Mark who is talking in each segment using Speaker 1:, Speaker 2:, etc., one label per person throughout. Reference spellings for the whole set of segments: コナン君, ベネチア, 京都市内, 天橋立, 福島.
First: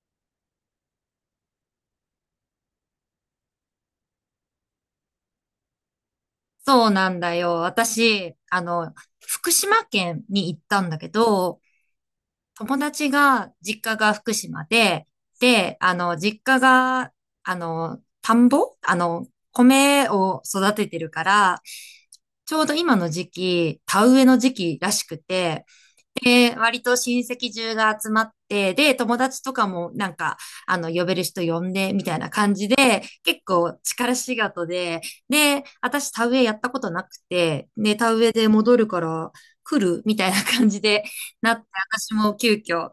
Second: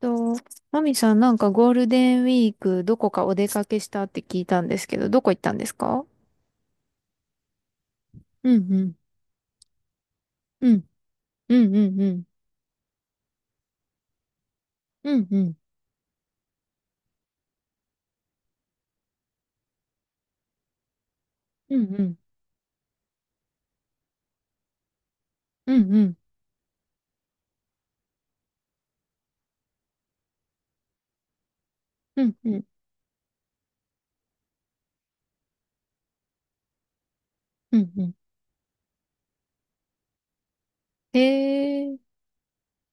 Speaker 1: と、マミさん、なんかゴールデンウィーク、どこかお出かけしたって聞いたんですけど、どこ行ったんですか？
Speaker 2: そうなんだよ。私、
Speaker 1: うんうん。
Speaker 2: 福島県に行っ
Speaker 1: う
Speaker 2: た
Speaker 1: ん。
Speaker 2: んだけ
Speaker 1: う
Speaker 2: ど、
Speaker 1: んうんうん。
Speaker 2: 友達が、実家が福島で、
Speaker 1: うんうん。
Speaker 2: で、実家が、あの、田んぼあの、米を育ててるから、
Speaker 1: うんうん。
Speaker 2: ちょうど今の時期、田植えの時期らしくて、
Speaker 1: うんうん。
Speaker 2: で、割と親戚中が集まって、で、友達とかもなんか、呼べる人呼んで、みたい
Speaker 1: う
Speaker 2: な
Speaker 1: んう
Speaker 2: 感
Speaker 1: ん。
Speaker 2: じで、結構力仕事で、で、私田植えやったことなくて、
Speaker 1: うん
Speaker 2: で、
Speaker 1: うん。
Speaker 2: 田植えで戻るから来るみたいな感じでなって、
Speaker 1: えー。
Speaker 2: 私も急遽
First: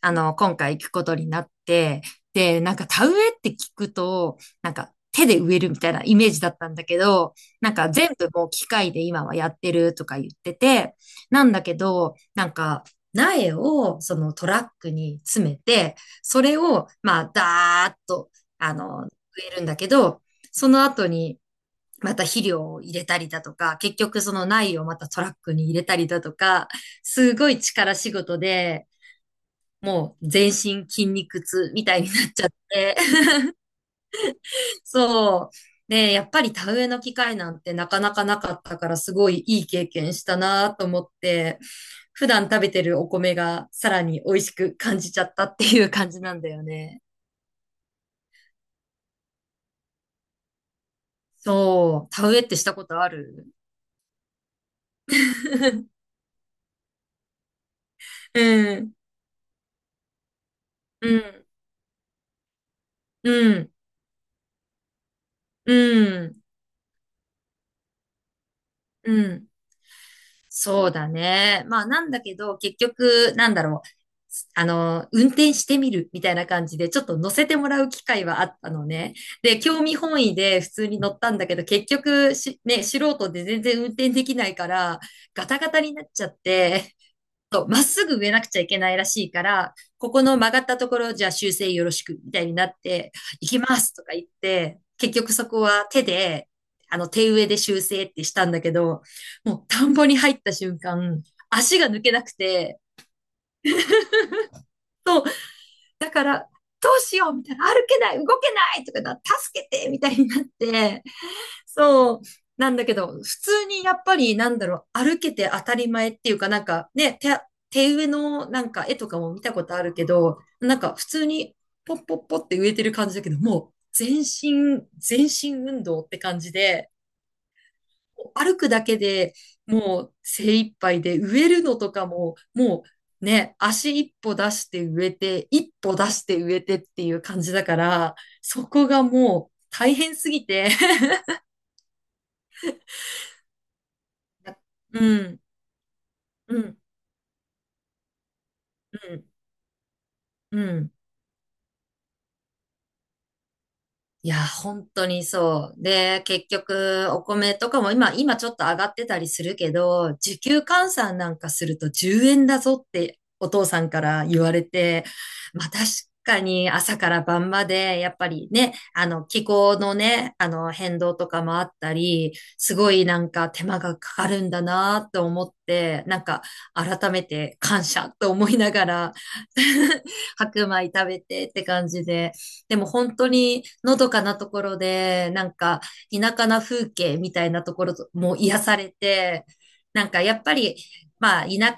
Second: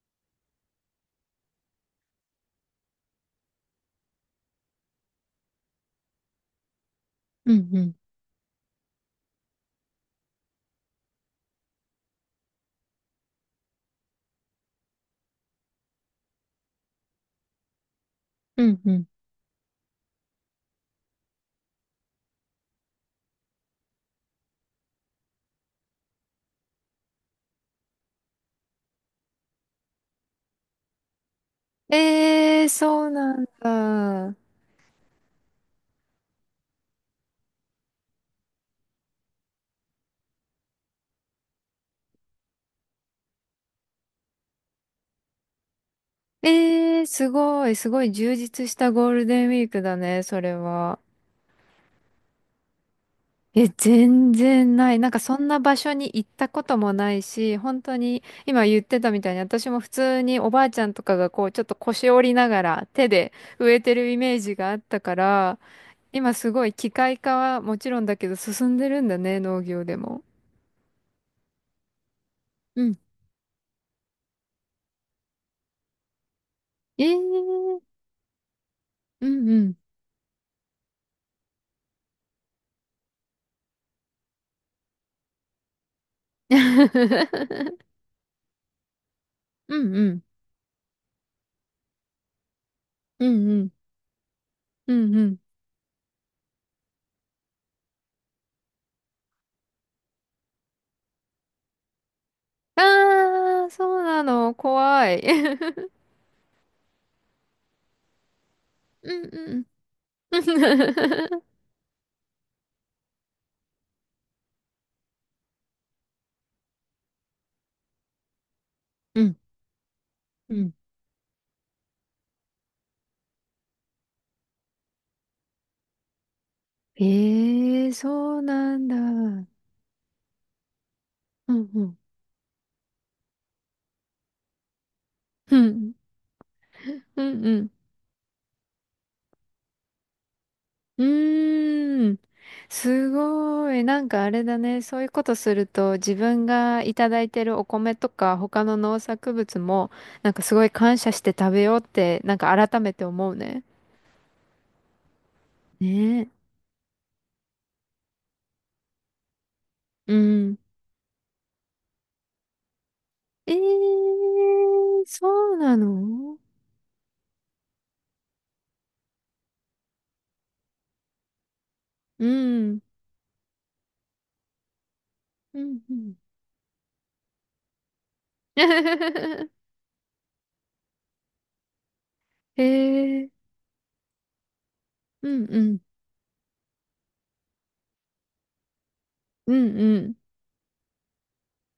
Speaker 2: 今回行くことになって、で、なんか田植えって聞くと、なんか手で植えるみたいなイメージだったんだけど、
Speaker 1: うん
Speaker 2: なん
Speaker 1: う
Speaker 2: か
Speaker 1: ん。
Speaker 2: 全部もう機械で今はやってるとか言ってて、なんだけど、なんか苗をそのトラックに詰めて、それをまあダーッと、
Speaker 1: うんうん。
Speaker 2: 植えるんだけど、その後に、また肥料を入れたりだとか、結局その苗をまたトラックに入れたりだとか、すごい力仕事で、もう全身筋肉痛みたいになっちゃっ
Speaker 1: えー、
Speaker 2: て、
Speaker 1: そうなんだ。
Speaker 2: そう。で、やっぱり田植えの機会なんてなかなかなかったから、すごいいい経験したなと思って、普段食べてるお米がさらに美味しく感じちゃったっていう感じなんだよね。
Speaker 1: えー、すごい、すごい充実したゴールデンウィークだね、それは。
Speaker 2: そう。田植えってしたことある？
Speaker 1: え、全然ない。なんかそんな場所に 行ったこともないし、本当に今
Speaker 2: う
Speaker 1: 言っ
Speaker 2: ん。
Speaker 1: てたみたいに私も普通におばあちゃんとか
Speaker 2: う
Speaker 1: がこ
Speaker 2: ん。
Speaker 1: うちょっと腰折りながら手
Speaker 2: う
Speaker 1: で
Speaker 2: ん。
Speaker 1: 植えてるイメージがあったから、
Speaker 2: う
Speaker 1: 今
Speaker 2: ん。
Speaker 1: すごい機械化はもちろんだけど進んでるん
Speaker 2: う
Speaker 1: だね、
Speaker 2: ん。
Speaker 1: 農業でも。
Speaker 2: そうだね。まあ、なんだけど、結
Speaker 1: うん。
Speaker 2: 局、なんだろう。運転してみるみたいな感じで、ち
Speaker 1: え
Speaker 2: ょっ
Speaker 1: え
Speaker 2: と乗せても
Speaker 1: ー。
Speaker 2: らう機会はあったのね。
Speaker 1: うんう
Speaker 2: で、
Speaker 1: ん。
Speaker 2: 興味本位で普通に乗ったんだけど、結局し、ね、素人で全然運転できないから、ガタガタになっちゃって、とまっ すぐ植えなくちゃいけないらしいから、
Speaker 1: うんう
Speaker 2: ここ
Speaker 1: ん。
Speaker 2: の曲がったところじゃあ修正よろしくみたいになって、
Speaker 1: うん
Speaker 2: 行
Speaker 1: う
Speaker 2: き
Speaker 1: ん。
Speaker 2: ますとか言って、
Speaker 1: うん
Speaker 2: 結
Speaker 1: う
Speaker 2: 局
Speaker 1: ん。
Speaker 2: そこは手で、手植えで修正ってしたんだけど、もう田んぼに入った瞬間、足が抜けなくて、
Speaker 1: ああ、そうなの。怖
Speaker 2: そ
Speaker 1: い。
Speaker 2: う、だから、どうしようみたいな、歩けない、動けないとか
Speaker 1: う
Speaker 2: な、
Speaker 1: んう
Speaker 2: 助
Speaker 1: ん。
Speaker 2: けてみたいになって、そう。なんだけど、普通にやっぱりなんだろう、歩けて当たり前っていうかなんかね、手植えのなんか絵とか
Speaker 1: う
Speaker 2: も
Speaker 1: ん。
Speaker 2: 見た ことあるけど、
Speaker 1: うん。
Speaker 2: なんか普通にポッポッポって植えてる感じだけど、もう全身、全身運動って感じで、
Speaker 1: ええ、そう
Speaker 2: 歩く
Speaker 1: な
Speaker 2: だ
Speaker 1: んだ。
Speaker 2: け
Speaker 1: う
Speaker 2: で
Speaker 1: ん
Speaker 2: もう精一杯で植え
Speaker 1: う
Speaker 2: るのと
Speaker 1: ん。
Speaker 2: かも、もうね、足一歩出して植えて、
Speaker 1: う
Speaker 2: 一
Speaker 1: ん。
Speaker 2: 歩出して植えてっていう
Speaker 1: う
Speaker 2: 感
Speaker 1: ん
Speaker 2: じ
Speaker 1: う
Speaker 2: だ
Speaker 1: ん。
Speaker 2: から、そこがもう大変すぎて、
Speaker 1: う ーん。すごい。なんかあれだね。そ
Speaker 2: う
Speaker 1: ういうこと
Speaker 2: ん、
Speaker 1: すると、自分
Speaker 2: うん。
Speaker 1: がいただいてるお米とか、他の
Speaker 2: う
Speaker 1: 農
Speaker 2: ん。
Speaker 1: 作物も、なんかす
Speaker 2: う
Speaker 1: ごい
Speaker 2: ん。
Speaker 1: 感謝して食べようって、なんか改めて思うね。
Speaker 2: いや、本当にそう。
Speaker 1: ね
Speaker 2: で、
Speaker 1: え。
Speaker 2: 結局、お米とかも今ちょっと上がってたりするけ
Speaker 1: う
Speaker 2: ど、時
Speaker 1: ん。
Speaker 2: 給換算なんかすると10円だぞってお父さんか
Speaker 1: ええ、
Speaker 2: ら言われて、
Speaker 1: そう
Speaker 2: まあ
Speaker 1: な
Speaker 2: 確
Speaker 1: の。
Speaker 2: かに朝から晩まで、やっぱりね、気候のね、変動とかもあった
Speaker 1: う
Speaker 2: り、す
Speaker 1: ん。
Speaker 2: ごいなんか手間がかかるんだなと思っ
Speaker 1: うんう
Speaker 2: て、
Speaker 1: ん。
Speaker 2: なんか改めて感謝と思いながら 白米食べてって感じで、でも本当
Speaker 1: ええ。
Speaker 2: にのどかなところ
Speaker 1: う
Speaker 2: で、
Speaker 1: ん
Speaker 2: なん
Speaker 1: うん。
Speaker 2: か田舎な風景みたいなところとも癒されて、
Speaker 1: うんう
Speaker 2: なん
Speaker 1: ん。
Speaker 2: かやっぱり、まあ田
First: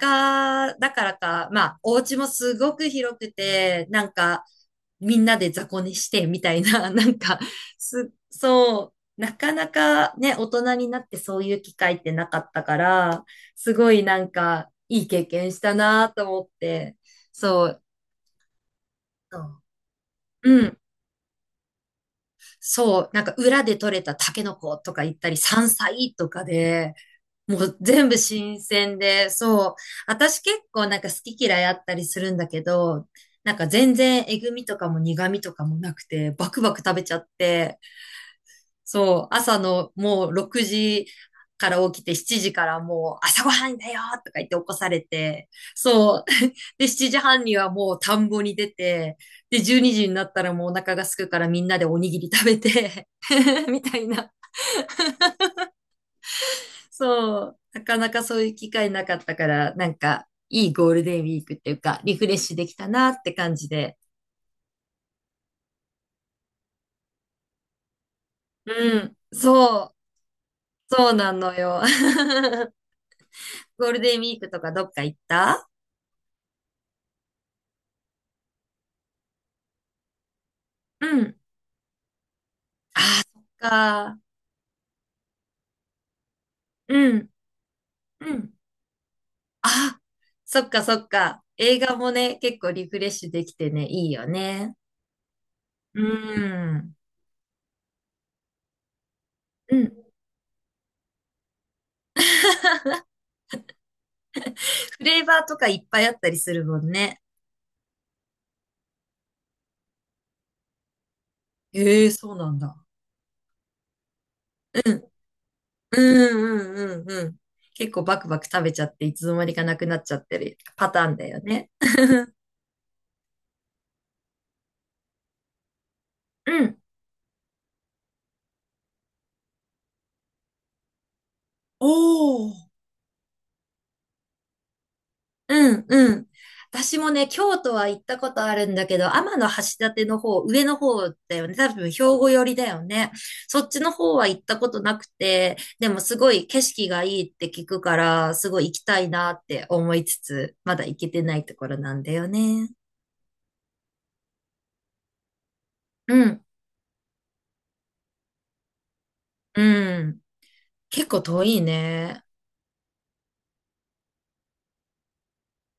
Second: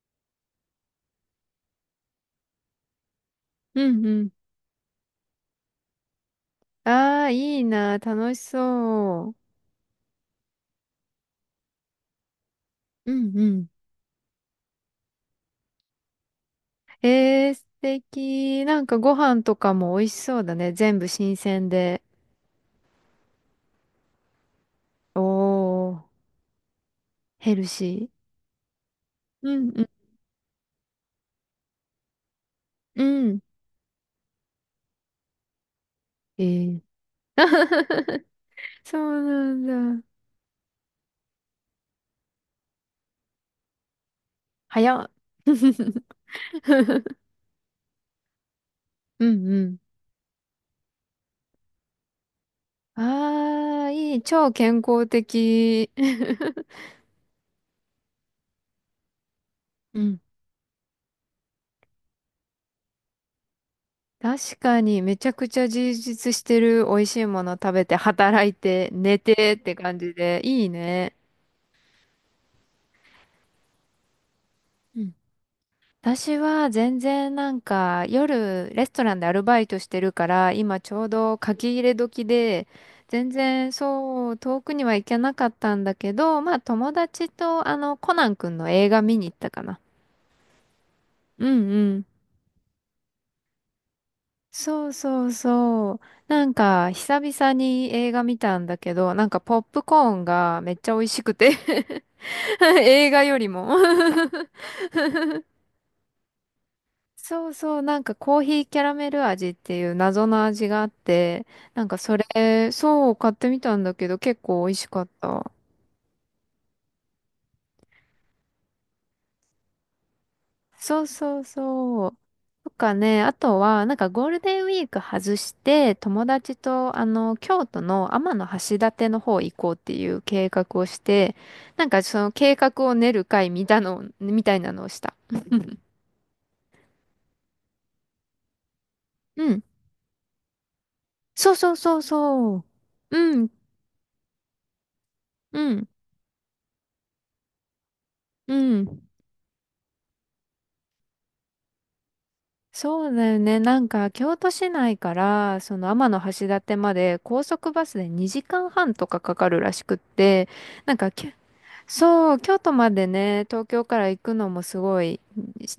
Speaker 2: 舎だからか、まあお家もすごく広く
Speaker 1: う
Speaker 2: て、
Speaker 1: ん
Speaker 2: なん
Speaker 1: うん。
Speaker 2: かみんなで雑魚寝してみたいな、なん
Speaker 1: ああ、
Speaker 2: か、
Speaker 1: いいな、楽し
Speaker 2: そう、な
Speaker 1: そ
Speaker 2: かなかね、大人になってそういう機会ってなかったか
Speaker 1: う。う
Speaker 2: ら、
Speaker 1: んうん。
Speaker 2: すごいなんかいい経験したなと思って、
Speaker 1: えー、素
Speaker 2: そう、
Speaker 1: 敵。なんかご
Speaker 2: そ
Speaker 1: 飯と
Speaker 2: う、
Speaker 1: かも美味しそうだ
Speaker 2: う
Speaker 1: ね。
Speaker 2: ん。
Speaker 1: 全部新鮮で。
Speaker 2: そう、なんか裏で採れたタケノコとか言っ
Speaker 1: お
Speaker 2: たり、山
Speaker 1: ー、
Speaker 2: 菜とかで、
Speaker 1: ヘ
Speaker 2: も
Speaker 1: ル
Speaker 2: う
Speaker 1: シ
Speaker 2: 全部新鮮で、
Speaker 1: ー。う
Speaker 2: そう。
Speaker 1: ん
Speaker 2: 私結構なんか好き嫌いあったりするんだけ
Speaker 1: う
Speaker 2: ど、
Speaker 1: んうん。
Speaker 2: なんか全然えぐみとかも苦みとかもなくて、
Speaker 1: え
Speaker 2: バクバク
Speaker 1: ー。
Speaker 2: 食べちゃって、
Speaker 1: そう
Speaker 2: そう、
Speaker 1: な
Speaker 2: 朝の
Speaker 1: んだ。
Speaker 2: もう6時から起きて7時からもう朝ごはんだよとか言って起こさ
Speaker 1: 早
Speaker 2: れ
Speaker 1: っ。
Speaker 2: て、そう。で、7 時半にはもう田んぼに出て、
Speaker 1: うんう
Speaker 2: で、
Speaker 1: ん。
Speaker 2: 12時にになったらもうお腹が空くからみんなでおにぎり食べて み
Speaker 1: ああ、
Speaker 2: たい
Speaker 1: いい。
Speaker 2: な。
Speaker 1: 超健康的。
Speaker 2: そう。なかなかそういう機会なかったから、なん
Speaker 1: うん。
Speaker 2: かいいゴールデンウィークっていうか、リフレッシュできたなって感じで。
Speaker 1: 確かにめちゃくちゃ充実してる、美味しいもの食べて働いて
Speaker 2: うん。
Speaker 1: 寝てって
Speaker 2: そう。
Speaker 1: 感じでいい
Speaker 2: そう
Speaker 1: ね。
Speaker 2: なのよ。ゴールデンウィークとかどっ
Speaker 1: う
Speaker 2: か
Speaker 1: ん。
Speaker 2: 行った？
Speaker 1: 私は全然なんか夜レストランでアルバイトしてるから今ちょ
Speaker 2: う
Speaker 1: うど
Speaker 2: ん。
Speaker 1: 書き入れ時で、
Speaker 2: ああ、
Speaker 1: 全
Speaker 2: そっ
Speaker 1: 然
Speaker 2: か。
Speaker 1: そう遠くには行けなかったんだけど、まあ友
Speaker 2: う
Speaker 1: 達
Speaker 2: ん、
Speaker 1: とコナ
Speaker 2: う
Speaker 1: ン
Speaker 2: ん。
Speaker 1: 君の映画見に行ったかな。
Speaker 2: あ、そっかそっか。
Speaker 1: うん
Speaker 2: 映
Speaker 1: う
Speaker 2: 画
Speaker 1: ん。
Speaker 2: もね、結構リフレッシュできてね、いいよね。
Speaker 1: そうそうそう。
Speaker 2: う
Speaker 1: なんか、
Speaker 2: ん。
Speaker 1: 久々に映画見たんだけど、なんかポッ
Speaker 2: う
Speaker 1: プ
Speaker 2: ん。
Speaker 1: コーンがめっちゃ美味しくて、 映画よりも、
Speaker 2: フレーバーとかいっぱいあったりするもん ね。
Speaker 1: そうそう、なんかコーヒーキャラメル味っていう謎の味があって、なんか
Speaker 2: ええ、
Speaker 1: そ
Speaker 2: そうなん
Speaker 1: れ、
Speaker 2: だ。
Speaker 1: そう、買ってみたんだけど、結構美味し
Speaker 2: う
Speaker 1: かっ
Speaker 2: ん。
Speaker 1: た。
Speaker 2: うんうんうんうん。結構バクバク食べちゃって、いつの間にかなくなっちゃってるパ
Speaker 1: そ
Speaker 2: タ
Speaker 1: う
Speaker 2: ーンだ
Speaker 1: そ
Speaker 2: よ
Speaker 1: う
Speaker 2: ね。
Speaker 1: そう。とかね、あとは、なんかゴールデンウィーク外して、友
Speaker 2: う
Speaker 1: 達
Speaker 2: ん。
Speaker 1: と、京都の天橋立の方行こうっていう計画をして、な
Speaker 2: お
Speaker 1: んかその計
Speaker 2: ー、
Speaker 1: 画を練る会みたいなのをした。
Speaker 2: うん、うん。私もね、京都は行ったことあるんだけど、天橋
Speaker 1: うん。
Speaker 2: 立の方、上の方だよ
Speaker 1: そ
Speaker 2: ね。
Speaker 1: う
Speaker 2: 多
Speaker 1: そう
Speaker 2: 分、
Speaker 1: そ
Speaker 2: 兵
Speaker 1: う
Speaker 2: 庫寄
Speaker 1: そ
Speaker 2: り
Speaker 1: う。
Speaker 2: だよね。
Speaker 1: うん、
Speaker 2: そっちの方は行ったことなくて、
Speaker 1: うん、
Speaker 2: でもすごい景色がいいって聞くから、す
Speaker 1: う
Speaker 2: ごい行きた
Speaker 1: ん。
Speaker 2: いなって思いつつ、まだ行けてないところなんだよね。
Speaker 1: そうだよね。なんか、京都市内から、その天
Speaker 2: うん、
Speaker 1: 橋立まで高速バスで2時間半とかかかる
Speaker 2: う
Speaker 1: らしくっ
Speaker 2: ん。
Speaker 1: て、なん
Speaker 2: 結
Speaker 1: か、
Speaker 2: 構
Speaker 1: き
Speaker 2: 遠いね。
Speaker 1: そう、京都までね、東京から行くのもすごい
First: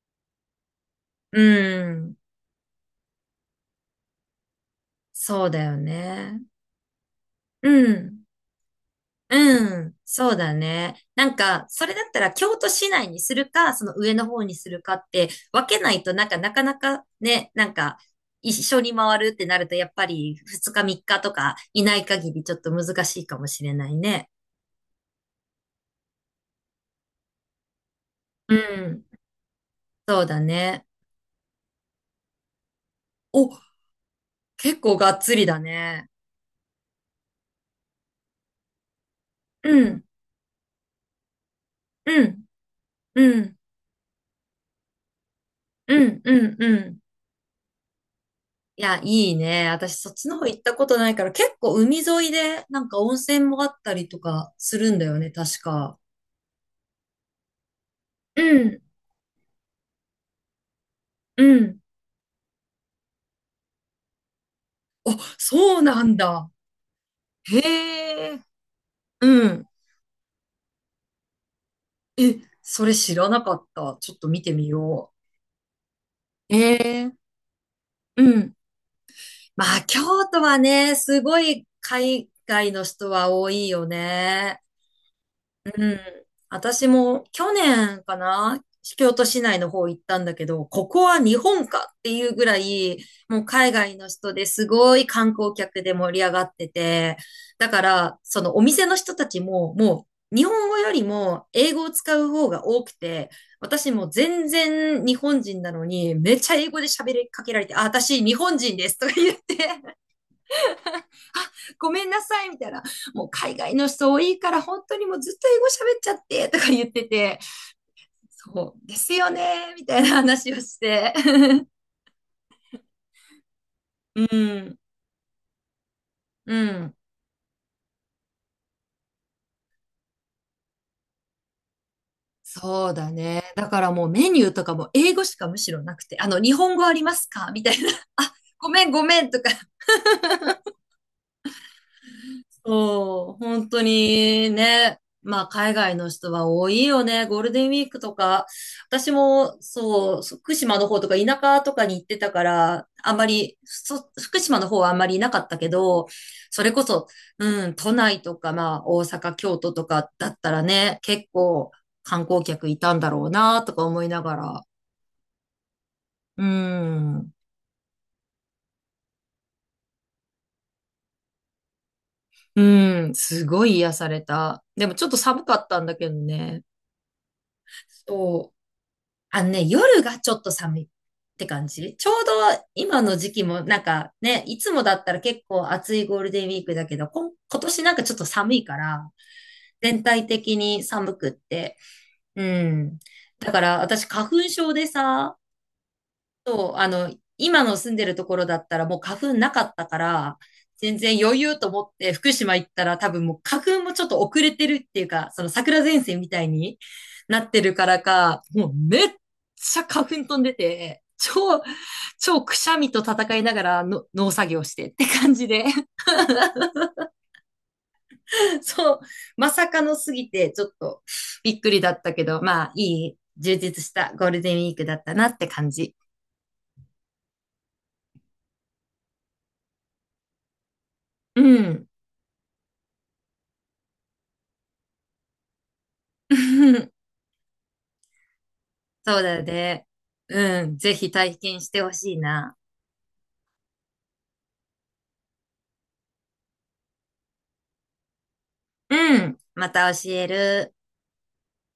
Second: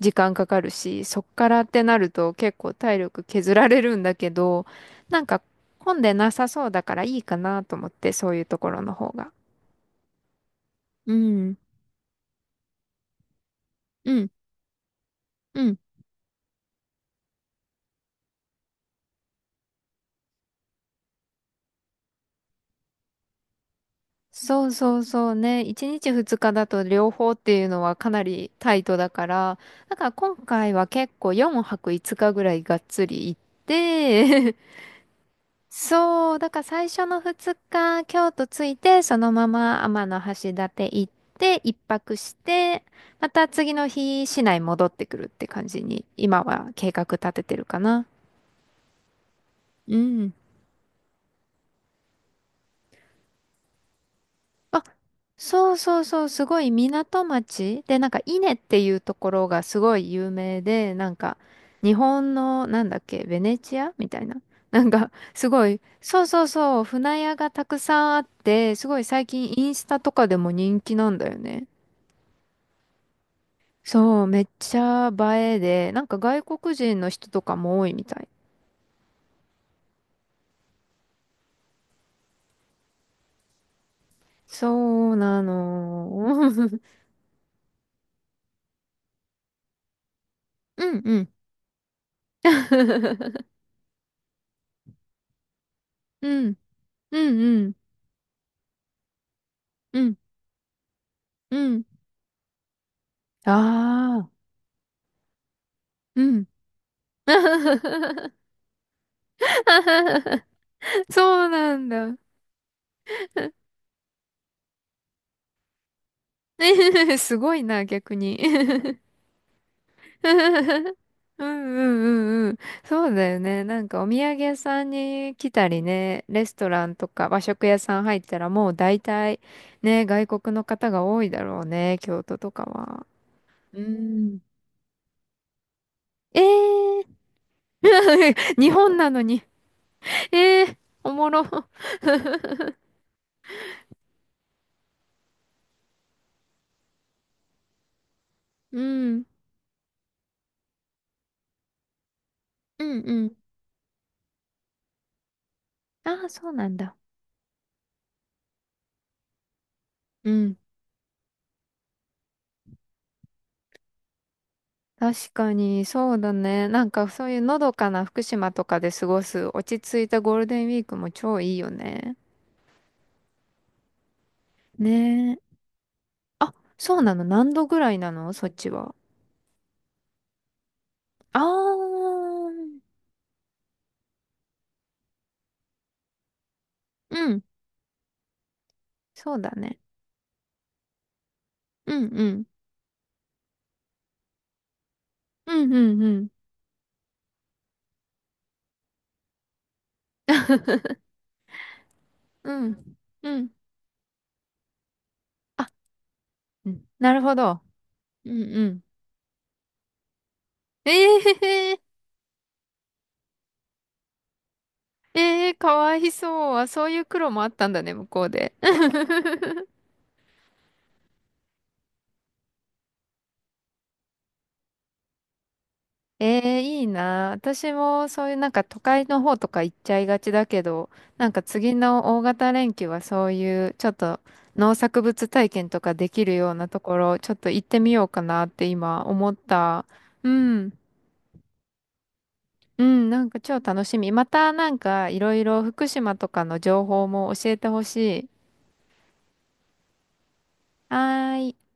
Speaker 1: 時間かかるし、そっ
Speaker 2: う
Speaker 1: からってなる
Speaker 2: ん。
Speaker 1: と結構体力削られるんだけど、なんか
Speaker 2: そうだよ
Speaker 1: 混んでな
Speaker 2: ね。
Speaker 1: さそうだからいいかな
Speaker 2: う
Speaker 1: と思って、
Speaker 2: ん。
Speaker 1: そういうところの方が。
Speaker 2: うん、そうだね。
Speaker 1: う
Speaker 2: なん
Speaker 1: ん、
Speaker 2: か、それだったら京都市内にするか、その
Speaker 1: う
Speaker 2: 上の
Speaker 1: ん、
Speaker 2: 方にするかって
Speaker 1: う
Speaker 2: 分
Speaker 1: ん。
Speaker 2: けないと、なんか、なかなかね、なんか、一緒に回るってなると、やっぱり2日3日とかいない限りちょっと難しいかもしれないね。
Speaker 1: そうそうそうね。1日2日だと両方っていうのはかなり
Speaker 2: う
Speaker 1: タイト
Speaker 2: ん、
Speaker 1: だから、だから
Speaker 2: そう
Speaker 1: 今
Speaker 2: だ
Speaker 1: 回
Speaker 2: ね。
Speaker 1: は結構4泊5日ぐらいがっつり行っ
Speaker 2: お、
Speaker 1: て、
Speaker 2: 結構がっつりだね。
Speaker 1: そう、だから最初の2日、京都着いて、そのま
Speaker 2: う
Speaker 1: ま
Speaker 2: ん、
Speaker 1: 天橋立行って、一泊
Speaker 2: う
Speaker 1: し
Speaker 2: ん、
Speaker 1: て、ま
Speaker 2: う
Speaker 1: た
Speaker 2: ん、
Speaker 1: 次の日、市内戻ってくるって感じ
Speaker 2: う
Speaker 1: に、
Speaker 2: ん、う
Speaker 1: 今
Speaker 2: ん、
Speaker 1: は
Speaker 2: う
Speaker 1: 計
Speaker 2: ん。
Speaker 1: 画立ててるかな。
Speaker 2: いや、いいね。
Speaker 1: う
Speaker 2: 私、そっち
Speaker 1: ん。
Speaker 2: の方行ったことないから、結構海沿いで、なんか温泉もあったりとかす
Speaker 1: あ、
Speaker 2: るんだよね、確
Speaker 1: そう
Speaker 2: か。
Speaker 1: そうそう、すごい港町で、なんか稲
Speaker 2: う
Speaker 1: って
Speaker 2: ん、
Speaker 1: いうところがすごい有名で、なんか
Speaker 2: うん。
Speaker 1: 日本のなんだっけ、ベネチアみたいな。なんか
Speaker 2: あ、
Speaker 1: すご
Speaker 2: そ
Speaker 1: い、
Speaker 2: うなん
Speaker 1: そうそう
Speaker 2: だ。
Speaker 1: そう、船屋がたくさんあっ
Speaker 2: へえ、
Speaker 1: て、すごい最
Speaker 2: う
Speaker 1: 近
Speaker 2: ん。
Speaker 1: インスタとかでも人気なんだよね。
Speaker 2: え、それ知らなかった。ちょっ
Speaker 1: そう、
Speaker 2: と
Speaker 1: め
Speaker 2: 見
Speaker 1: っ
Speaker 2: てみ
Speaker 1: ちゃ
Speaker 2: よ
Speaker 1: 映えで、なんか外
Speaker 2: う。え
Speaker 1: 国人の
Speaker 2: え、
Speaker 1: 人とかも多いみた
Speaker 2: う
Speaker 1: い。
Speaker 2: ん。まあ、京都はね、すごい海外の人は多いよね。
Speaker 1: そうな
Speaker 2: うん。
Speaker 1: の。
Speaker 2: 私も去年かな、京都市内の方行ったんだけど、
Speaker 1: う
Speaker 2: こ
Speaker 1: ん
Speaker 2: こ
Speaker 1: う
Speaker 2: は
Speaker 1: ん。
Speaker 2: 日本かっていうぐらい、もう海外の人ですごい観光客で盛り
Speaker 1: う
Speaker 2: 上がっ
Speaker 1: ん、
Speaker 2: てて、
Speaker 1: うんう
Speaker 2: だ
Speaker 1: ん、
Speaker 2: から、そのお店の人たちも、
Speaker 1: う
Speaker 2: も
Speaker 1: ん、
Speaker 2: う日本語よりも
Speaker 1: う
Speaker 2: 英語
Speaker 1: ん。
Speaker 2: を使う方が多くて、
Speaker 1: あ
Speaker 2: 私も
Speaker 1: あ、
Speaker 2: 全然日本人なのに、
Speaker 1: う
Speaker 2: めっ
Speaker 1: ん。
Speaker 2: ちゃ英語で喋りか けられて、あ、私日本人ですとか言って
Speaker 1: そうなん
Speaker 2: ごめん
Speaker 1: だ。
Speaker 2: なさい、みたいな。もう海外の人多いから、本当にもうずっと英語喋っちゃって、とか言って
Speaker 1: す
Speaker 2: て、
Speaker 1: ごいな、逆に。
Speaker 2: そうですよね、みたいな話をし て。
Speaker 1: うんう んうんうん。そうだよね。なんかお土
Speaker 2: う
Speaker 1: 産屋
Speaker 2: ん、
Speaker 1: さんに来たりね、レス
Speaker 2: う
Speaker 1: トラン
Speaker 2: ん。
Speaker 1: とか和食屋さん入ったらもう大体ね、外国の方が多いだろうね、京都とか
Speaker 2: そう
Speaker 1: は。
Speaker 2: だね。だか
Speaker 1: う
Speaker 2: らもうメ
Speaker 1: ん。
Speaker 2: ニューとかも英語しかむしろなくて、
Speaker 1: え
Speaker 2: 日本語あり
Speaker 1: ー、
Speaker 2: ますかみたいな。あ、ご
Speaker 1: 日
Speaker 2: めん、
Speaker 1: 本
Speaker 2: ご
Speaker 1: なの
Speaker 2: めんと
Speaker 1: に。
Speaker 2: か、
Speaker 1: えー、おもろ。
Speaker 2: そう、本当にね、まあ海外の人は多いよね、ゴールデンウィークとか。
Speaker 1: う
Speaker 2: 私
Speaker 1: ん。
Speaker 2: もそう、福島の方とか田舎とかに行ってたか
Speaker 1: う
Speaker 2: ら、
Speaker 1: ん
Speaker 2: あん
Speaker 1: う
Speaker 2: ま
Speaker 1: ん。
Speaker 2: り、福島の方はあんまりいなかったけど、
Speaker 1: ああ、そう
Speaker 2: そ
Speaker 1: な
Speaker 2: れ
Speaker 1: ん
Speaker 2: こ
Speaker 1: だ。
Speaker 2: そ、うん、都内とか、まあ大阪、京都とかだ
Speaker 1: う
Speaker 2: った
Speaker 1: ん。
Speaker 2: らね、結構観光客いたんだろうな、とか思いながら。
Speaker 1: 確かに、そうだ
Speaker 2: う
Speaker 1: ね。なんかそう
Speaker 2: ん、
Speaker 1: いうのどかな福島とかで過ごす落ち着いたゴールデンウィークも超いいよね。
Speaker 2: うん、すごい癒された。でもちょっと
Speaker 1: ねえ。
Speaker 2: 寒かったんだけど
Speaker 1: あ、
Speaker 2: ね。
Speaker 1: そうなの？何度ぐらいなの、そっ
Speaker 2: そう。
Speaker 1: ちは？
Speaker 2: あのね、夜がちょっと寒いっ
Speaker 1: あ
Speaker 2: て感じ。ちょうど
Speaker 1: ー。
Speaker 2: 今の時期もなんかね、いつもだったら結構暑いゴールデンウィークだけど、
Speaker 1: うん。
Speaker 2: 今年なんかちょっと寒いから、
Speaker 1: そうだね。
Speaker 2: 全体的に寒くって。
Speaker 1: うんう
Speaker 2: う
Speaker 1: ん。
Speaker 2: ん。だから私花粉症でさ、
Speaker 1: うんうんうん。
Speaker 2: そう、今の住んでるところだったらもう花粉なかったから、全然余裕と思って福
Speaker 1: う
Speaker 2: 島行った
Speaker 1: ん。
Speaker 2: ら多分も
Speaker 1: う
Speaker 2: う
Speaker 1: ん。
Speaker 2: 花粉もちょっと遅れてるっていうか、その
Speaker 1: あ、
Speaker 2: 桜前線みたい
Speaker 1: う
Speaker 2: に
Speaker 1: ん、なるほ
Speaker 2: なって
Speaker 1: ど。
Speaker 2: るから
Speaker 1: うん
Speaker 2: か、
Speaker 1: う
Speaker 2: もう
Speaker 1: ん。
Speaker 2: めっちゃ花粉飛んで
Speaker 1: え
Speaker 2: て、超、
Speaker 1: えー、
Speaker 2: 超くしゃみと戦いながらの農作業してって感
Speaker 1: え
Speaker 2: じ
Speaker 1: えー、
Speaker 2: で、
Speaker 1: かわいそう。あ、そういう苦労もあったんだね、向こうで。
Speaker 2: そう、まさ かのすぎてちょっとびっくりだったけど、まあいい充実したゴールデンウィークだったなって感じ。
Speaker 1: ええ、いいな。私もそういうなんか都会の方とか行っちゃいがちだけど、なん
Speaker 2: う
Speaker 1: か次
Speaker 2: ん。
Speaker 1: の大型連休はそういうちょっと農作物体験とかできるようなとこ ろ、ちょっと行ってみようかなって今
Speaker 2: そう
Speaker 1: 思っ
Speaker 2: だ
Speaker 1: た。
Speaker 2: ね。
Speaker 1: う
Speaker 2: う
Speaker 1: ん。
Speaker 2: ん。ぜひ体験してほしいな。
Speaker 1: うん、なんか超楽しみ。またなんかいろいろ福島とかの情報も教えてほしい。
Speaker 2: うん。また教える。
Speaker 1: はーい。